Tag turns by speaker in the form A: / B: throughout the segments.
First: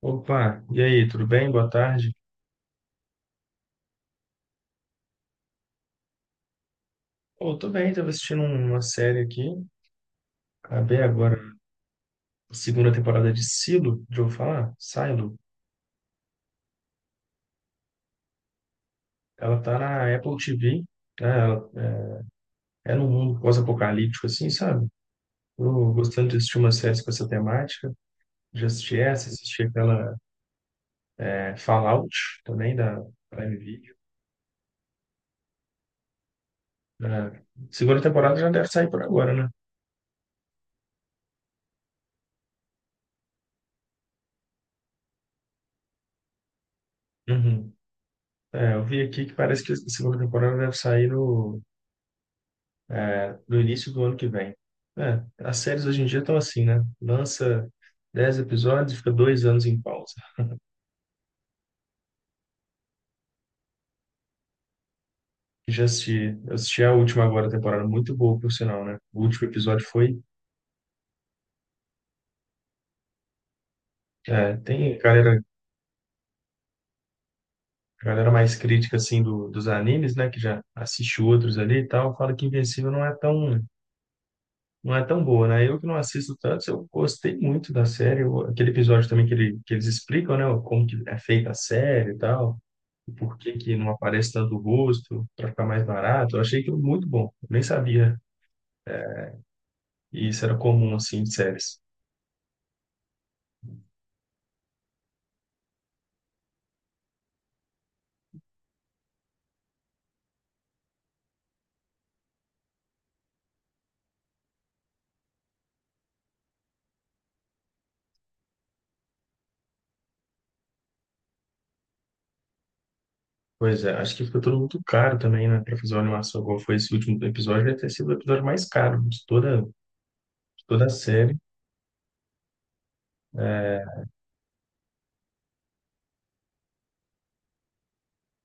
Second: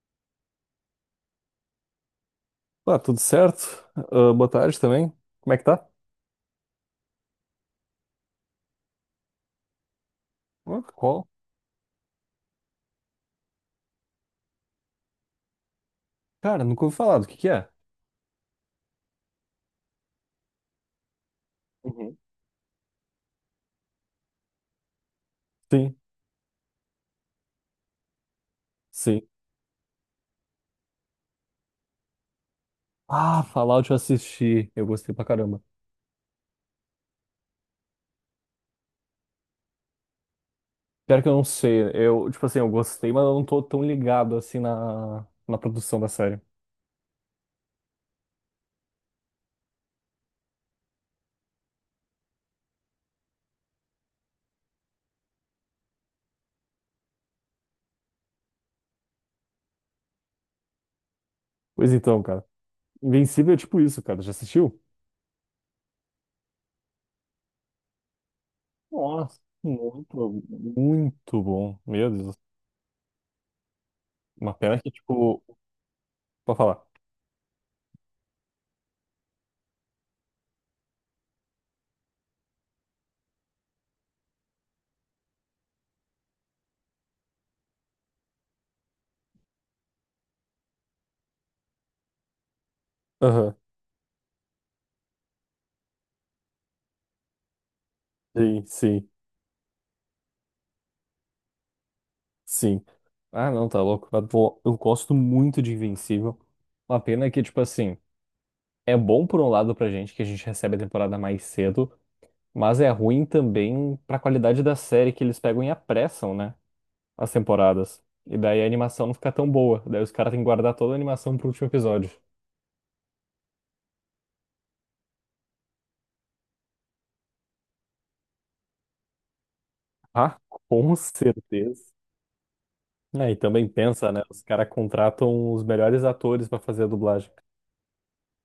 A: Opa, e aí, tudo bem? Boa tarde.
B: Tá, tudo certo? Ah, boa tarde também. Como é que tá?
A: Pô, tô bem, tava assistindo uma série aqui.
B: Ah,
A: Acabei
B: qual?
A: agora a segunda temporada de Silo, de eu falar? Silo.
B: Cara, nunca ouvi falar. Do que é?
A: Ela tá na Apple TV, né? Ela
B: Uhum.
A: é num mundo pós-apocalíptico, assim, sabe? Tô
B: Sim,
A: gostando de assistir umas séries com essa temática. Já assisti
B: sim.
A: essa, assisti aquela, Fallout também, da
B: Ah,
A: Prime
B: Fallout eu
A: Video.
B: assisti. Eu gostei pra caramba.
A: É, segunda temporada já deve sair por agora, né?
B: Pior que eu não sei. Eu, tipo assim, eu gostei, mas eu não tô tão ligado assim na produção da série.
A: Uhum. É, eu vi aqui que parece que a segunda temporada deve sair no É, do início do ano que vem. É, as séries hoje em dia estão assim, né? Lança 10 episódios e fica 2 anos em pausa.
B: Pois então, cara. Invencível é tipo isso, cara. Já assistiu?
A: Já assisti, eu assisti a última agora, a temporada muito boa, por sinal, né? O
B: Nossa,
A: último episódio foi.
B: muito, muito bom. Meu Deus. Uma pena que,
A: Tem
B: tipo, pra falar.
A: galera mais crítica, assim, dos animes, né? Que já assiste outros ali e tal, fala que Invencível Não é tão boa, né? Eu que não assisto tanto, eu gostei muito da série. Aquele episódio também que, que eles explicam, né? Como que é feita a série e tal, o porquê
B: Aham.
A: que não aparece tanto o rosto, para ficar mais barato. Eu achei aquilo muito bom. Eu nem sabia
B: Sim, sim.
A: que isso era comum, assim, de séries.
B: Sim. Ah, não, tá louco. Eu gosto muito de Invencível. Uma pena que, tipo assim, é bom por um lado pra gente, que a gente recebe a temporada mais cedo, mas é ruim também pra qualidade da série que eles pegam e apressam, né? As temporadas. E daí a animação não fica tão boa. Daí os caras têm que guardar toda a animação pro último episódio.
A: Pois é, acho que ficou tudo muito caro também, né? Para fazer uma animação igual foi esse último episódio, deve ter sido o episódio mais caro de
B: Ah,
A: toda a
B: com
A: série.
B: certeza. É, e também
A: É,
B: pensa, né? Os caras contratam os melhores atores pra fazer a dublagem.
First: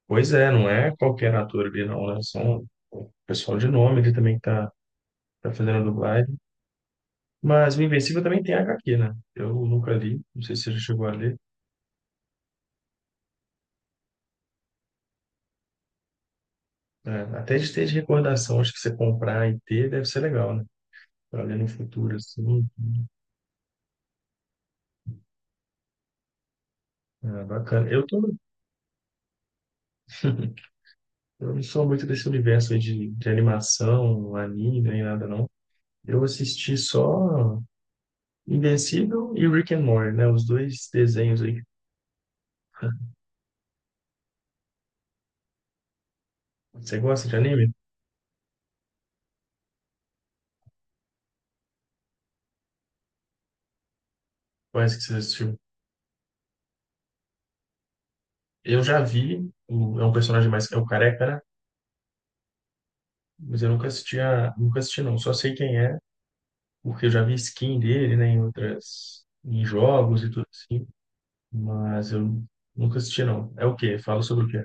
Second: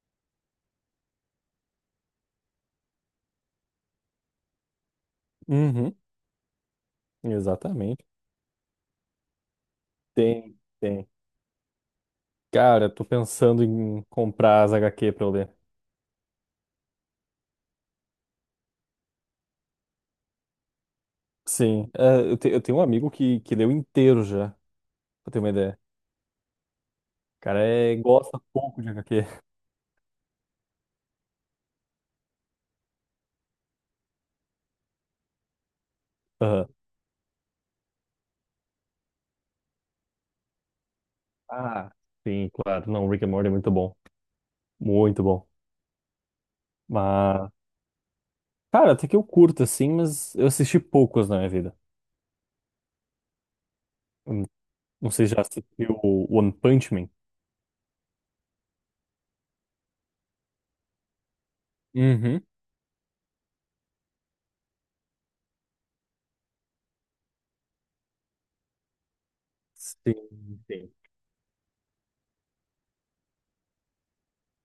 A: pois é, não é qualquer ator ali, não, né? São o pessoal de nome ali também que tá fazendo a
B: Uhum,
A: dublagem. Mas o
B: exatamente.
A: Invencível também tem H HQ, né? Eu nunca li, não sei
B: Tem,
A: se você já chegou
B: tem.
A: a ler.
B: Cara, tô pensando em comprar as HQ pra eu ler.
A: É, até de ter, de recordação, acho que você comprar e ter deve ser legal, né? Para ler no
B: Sim,
A: futuro,
B: é, eu
A: assim.
B: tenho um amigo que leu inteiro já, pra ter uma ideia. O
A: É,
B: cara
A: bacana.
B: é,
A: Eu tô.
B: gosta pouco de HQ.
A: Eu não sou muito desse universo aí de animação, anime, nem nada, não. Eu
B: Aham.
A: assisti só Invencível e Rick and Morty, né? Os dois desenhos aí.
B: Ah, sim, claro. Não, Rick and Morty é muito bom. Muito bom.
A: Você gosta de
B: Mas,
A: anime?
B: cara, até que eu curto, assim, mas eu assisti poucos na minha vida. Hum,
A: Parece que
B: Não
A: você
B: sei se já
A: assistiu.
B: assistiu o One Punch Man.
A: Eu já vi, é um é o Careca, né?
B: Uhum.
A: Mas eu nunca assisti não. Só sei quem é, porque eu já vi skin dele, né? Em jogos e tudo
B: Sim,
A: assim.
B: sim.
A: Mas eu nunca assisti não. É o quê? Fala sobre o quê?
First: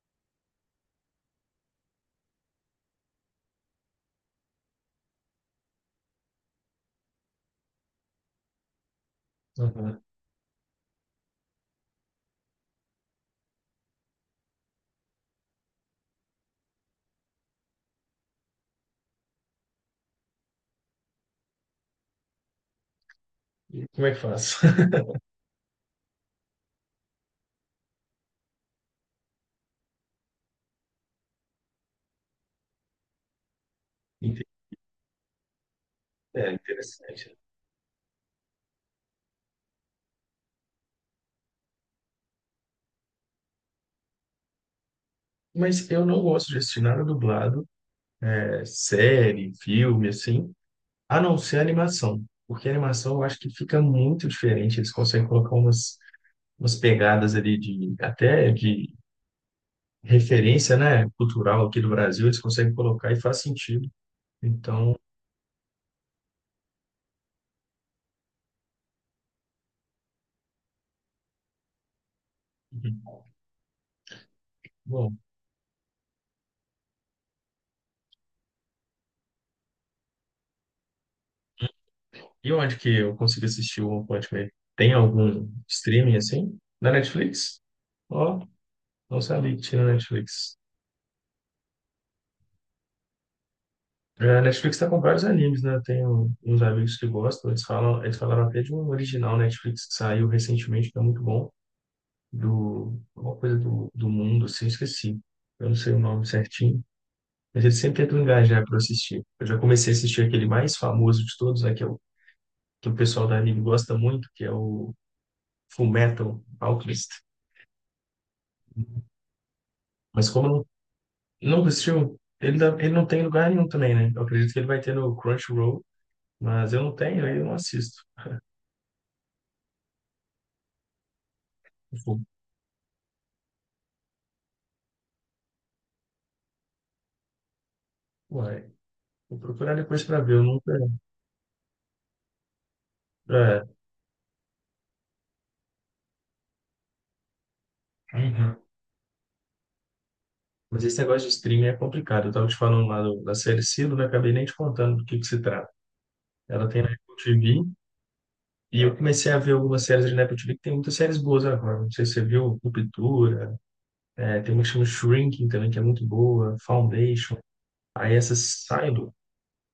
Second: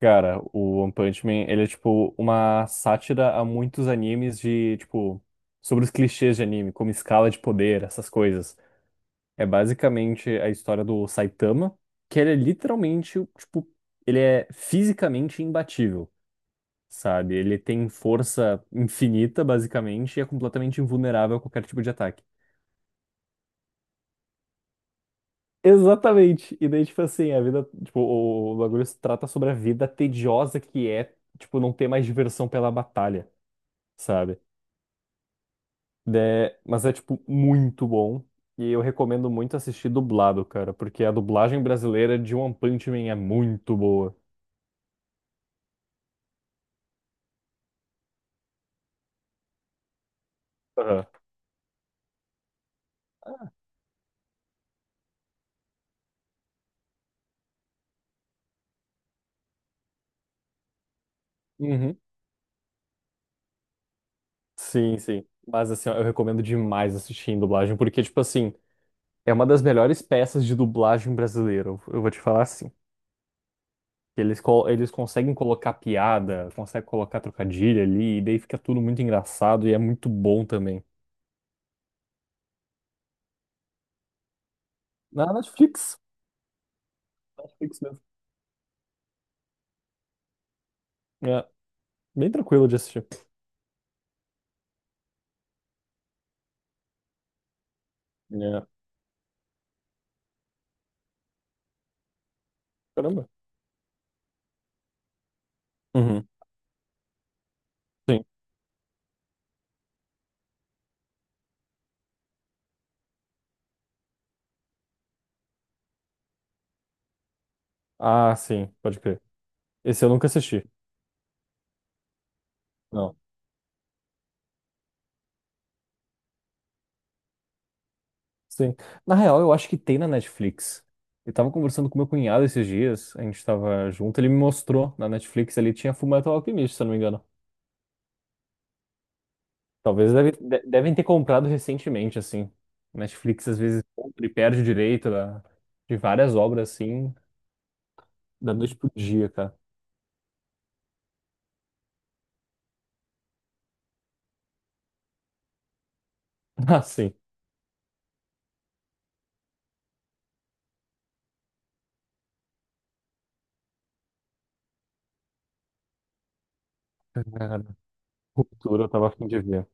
B: Cara, o One Punch Man, ele é tipo uma sátira a muitos animes de, tipo, sobre os clichês de anime, como escala de poder, essas coisas. É basicamente a história do Saitama, que ele é literalmente, tipo, ele é fisicamente imbatível, sabe? Ele tem força infinita, basicamente, e é completamente invulnerável a qualquer tipo de ataque.
A: E como é que faz?
B: Exatamente. E daí, tipo assim, a vida, tipo, o bagulho se trata sobre a vida tediosa que é, tipo, não ter mais diversão pela batalha. Sabe?
A: Ente- É
B: É, mas é, tipo,
A: interessante.
B: muito bom. E eu recomendo muito assistir dublado, cara, porque a dublagem brasileira de One Punch Man é muito boa.
A: Mas eu não gosto de assistir nada dublado, série, filme, assim,
B: Aham.
A: a não ser animação. Porque animação eu acho que fica muito diferente. Eles conseguem colocar umas pegadas ali até de referência, né, cultural aqui do
B: Uhum.
A: Brasil, eles conseguem colocar e faz sentido. Então,
B: Sim, sim. Mas assim, ó, eu recomendo demais assistir em dublagem, porque, tipo assim, é uma das melhores peças de dublagem brasileira. Eu vou te falar assim. Eles
A: bom.
B: conseguem colocar piada, conseguem colocar trocadilho ali, e daí fica tudo muito engraçado e é muito bom também.
A: E onde que eu consigo assistir o One Punch Man? Tem
B: Na
A: algum
B: Netflix.
A: streaming assim? Na Netflix?
B: Netflix mesmo.
A: Ó, não sabia que tinha na Netflix.
B: É, bem tranquilo de assistir.
A: É, a Netflix tá com vários animes, né? Tem uns amigos que gostam, eles falaram até
B: É.
A: de um original Netflix que saiu recentemente, que é muito bom,
B: Caramba.
A: alguma coisa do mundo, assim, eu esqueci. Eu não sei o nome
B: Uhum.
A: certinho, mas eles sempre tentam
B: Sim.
A: engajar para assistir. Eu já comecei a assistir aquele mais famoso de todos, né? Que o pessoal da anime gosta muito, que é o Fullmetal Alchemist.
B: Ah, sim, pode crer. Esse eu nunca
A: Mas como
B: assisti.
A: não assistiu, ele não
B: Não.
A: tem em lugar nenhum também, né? Eu acredito que ele vai ter no Crunchyroll, mas eu não tenho, aí eu não assisto.
B: Sim. Na real, eu acho que tem na Netflix. Eu tava conversando
A: Eu
B: com meu
A: falo,
B: cunhado esses dias, a gente tava junto, ele me mostrou na Netflix, ele tinha Fullmetal Alchemist, se eu não me engano.
A: ué, vou procurar depois
B: Talvez
A: para
B: deve,
A: ver, eu
B: de-
A: nunca.
B: devem ter comprado recentemente, assim. Netflix às
A: É.
B: vezes compra e perde o direito da- de várias obras, assim, da
A: Uhum.
B: noite pro dia, cara.
A: Mas esse negócio de streaming é complicado. Eu estava te falando lá da série Silo, né? Acabei nem te contando do que se trata. Ela tem
B: Ah,
A: na
B: sim.
A: Apple TV e eu comecei a ver algumas séries ali na Apple TV que tem muitas séries boas agora. Não sei se você viu Ruptura, tem uma que chama Shrinking também, que é muito boa, Foundation.
B: Cara,
A: Aí essa
B: Ruptura, eu tava a
A: Silo,
B: fim de ver.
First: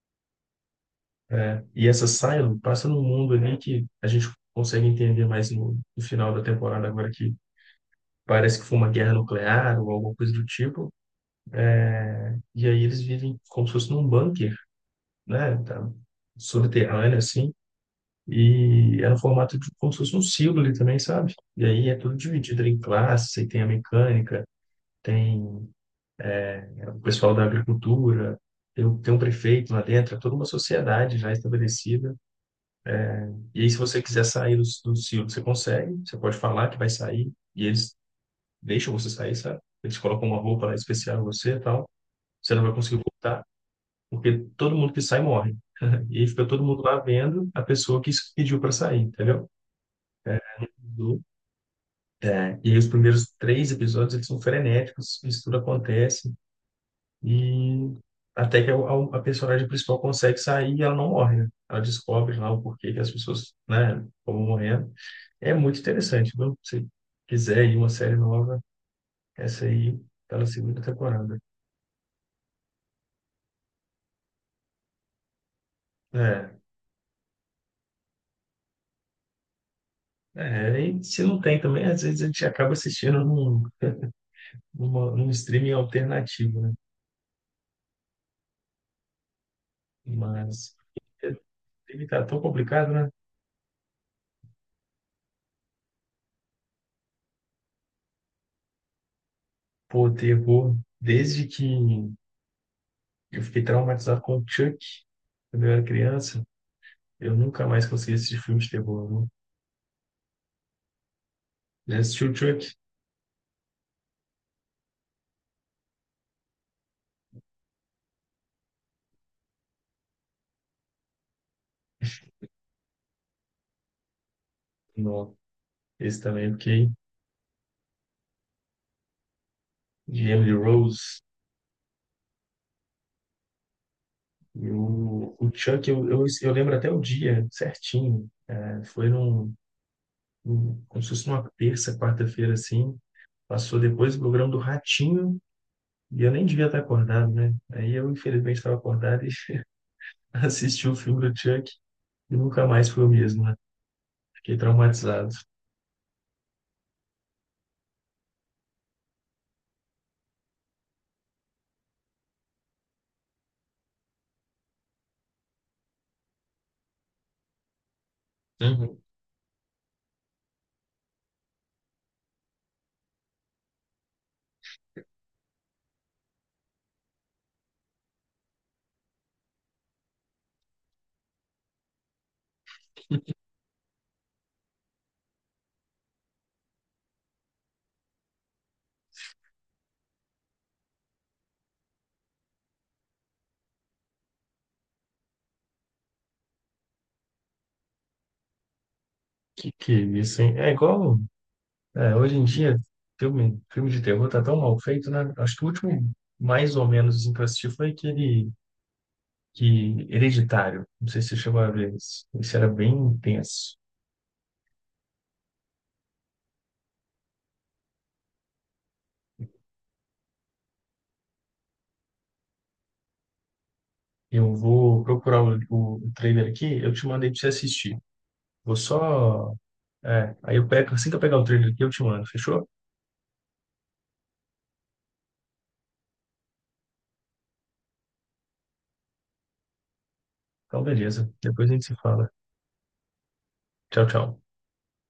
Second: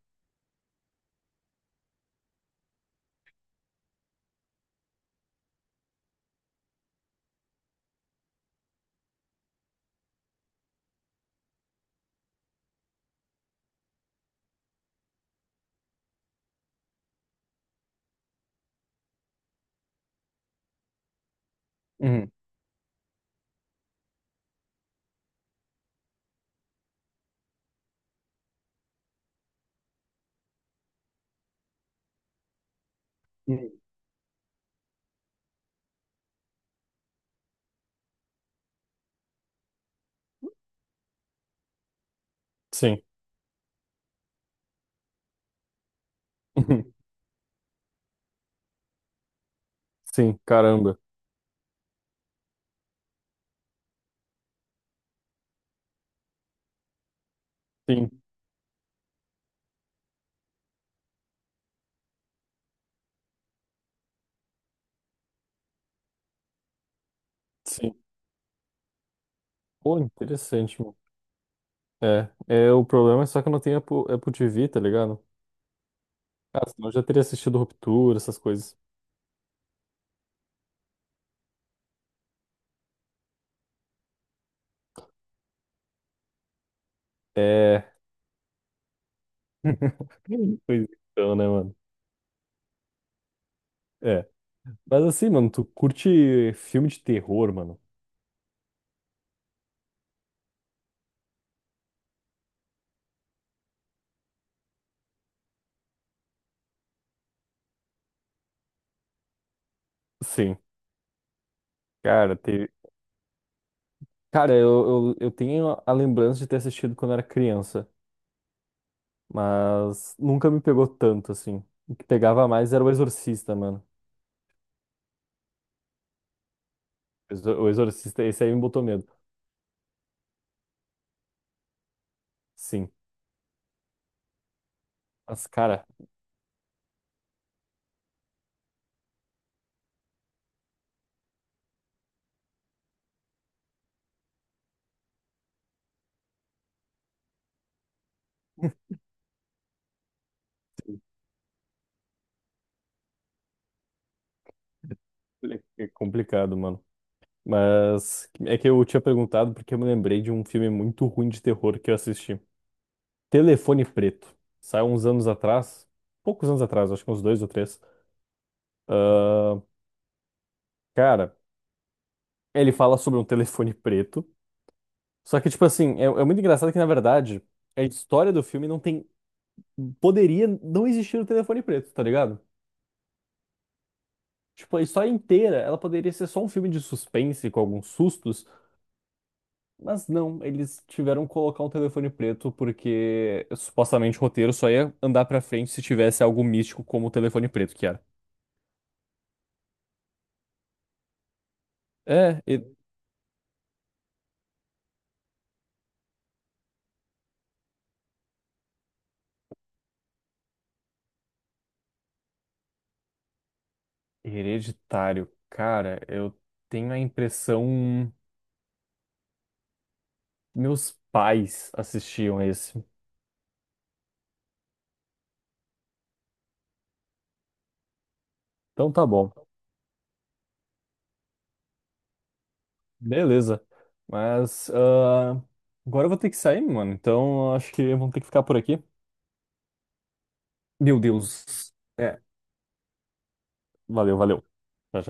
A: e essa Silo passa num mundo ali que a gente consegue entender mais no final da temporada agora, que parece que foi uma guerra nuclear ou alguma coisa do tipo. E aí eles vivem como se fosse num bunker, né? Tá, subterrâneo, assim. E é no formato de como se fosse um símbolo ali também, sabe? E aí é tudo
B: Uhum.
A: dividido em classes, aí tem a mecânica, tem, o pessoal da agricultura, tem um prefeito lá dentro, é toda uma sociedade já estabelecida. E aí, se
B: Uhum.
A: você quiser sair do símbolo, você consegue, você pode falar que vai sair, e eles deixam você sair, sabe? Eles colocam uma roupa lá especial em você e tal. Você não vai conseguir
B: Sim.
A: voltar porque todo mundo que sai morre. E aí fica todo mundo lá vendo a pessoa que pediu para sair, entendeu?
B: Sim,
A: É,
B: caramba.
A: do- e aí os primeiros 3 episódios eles são frenéticos, isso tudo acontece, e
B: Sim,
A: até que a personagem principal consegue sair e ela não morre, né? Ela descobre lá o porquê que as pessoas, né, como morrendo. É muito interessante, viu? Se quiser ir uma
B: sim.
A: série nova, essa aí
B: Pô,
A: tá na segunda
B: interessante.
A: temporada.
B: É, é, o problema é só que eu não tenho Apple, Apple TV, tá ligado?
A: É,
B: Ah, senão eu já teria assistido Ruptura, essas coisas.
A: e se não tem também, às vezes a gente acaba num streaming alternativo, né?
B: É.
A: Mas
B: Pois
A: é,
B: então, né, mano?
A: ele tá tão complicado, né?
B: É. Mas assim, mano, tu curte filme de terror, mano?
A: Pô, terror, desde que eu fiquei traumatizado com o Chuck quando eu era criança, eu nunca mais consegui assistir filme de terror, né?
B: Sim.
A: Já assisti o
B: Cara, teve...
A: Chuck?
B: Cara, eu tenho a lembrança de ter assistido quando era criança, mas nunca me pegou tanto, assim. O que pegava mais era o Exorcista, mano.
A: Não. Esse também eu fiquei,
B: O Exorcista, esse aí me botou medo.
A: de Emily Rose.
B: Sim.
A: E o,
B: Mas,
A: o
B: cara,
A: Chuck, eu lembro até o dia certinho. É, foi como se fosse numa terça, quarta-feira, assim. Passou depois do programa do Ratinho. E eu nem devia estar acordado, né? Aí eu, infelizmente, estava acordado e assisti o filme do Chuck e nunca mais fui o mesmo, né? Fiquei traumatizado.
B: é complicado, mano. Mas é que eu tinha perguntado porque eu me lembrei de um filme muito ruim de terror que eu assisti. Telefone Preto. Saiu uns anos atrás, poucos anos atrás, acho que uns dois ou três.
A: Uhum.
B: Cara, ele fala sobre um telefone preto. Só que, tipo assim, é, é muito engraçado que, na verdade, a história do filme não tem. Poderia não existir o telefone preto, tá ligado? Tipo, a história inteira, ela poderia ser só um filme de suspense com alguns sustos. Mas não, eles tiveram que colocar um telefone preto porque supostamente o roteiro só ia andar pra frente se tivesse algo místico como o telefone preto, que era.
A: Que é isso, hein? É igual, hoje
B: É,
A: em
B: he-
A: dia, filme de terror tá tão mal feito, né? Acho que o último, mais ou menos, assim, que eu assisti foi aquele que, Hereditário. Não sei se você chegou a ver esse. Esse era bem intenso.
B: Hereditário. Cara, eu tenho a impressão meus pais assistiam esse.
A: Eu vou procurar o trailer aqui, eu te mandei pra você assistir. Vou
B: Então tá bom.
A: só. É, aí eu pego, assim que eu pegar o trailer aqui, eu te mando, fechou?
B: Beleza. Mas ah, agora eu vou ter que sair, mano. Então acho que vamos ter que ficar por aqui.
A: Então,
B: Meu
A: beleza. Depois a
B: Deus.
A: gente se
B: É,
A: fala. Tchau,
B: valeu, valeu.
A: tchau.
B: Tchau, tchau.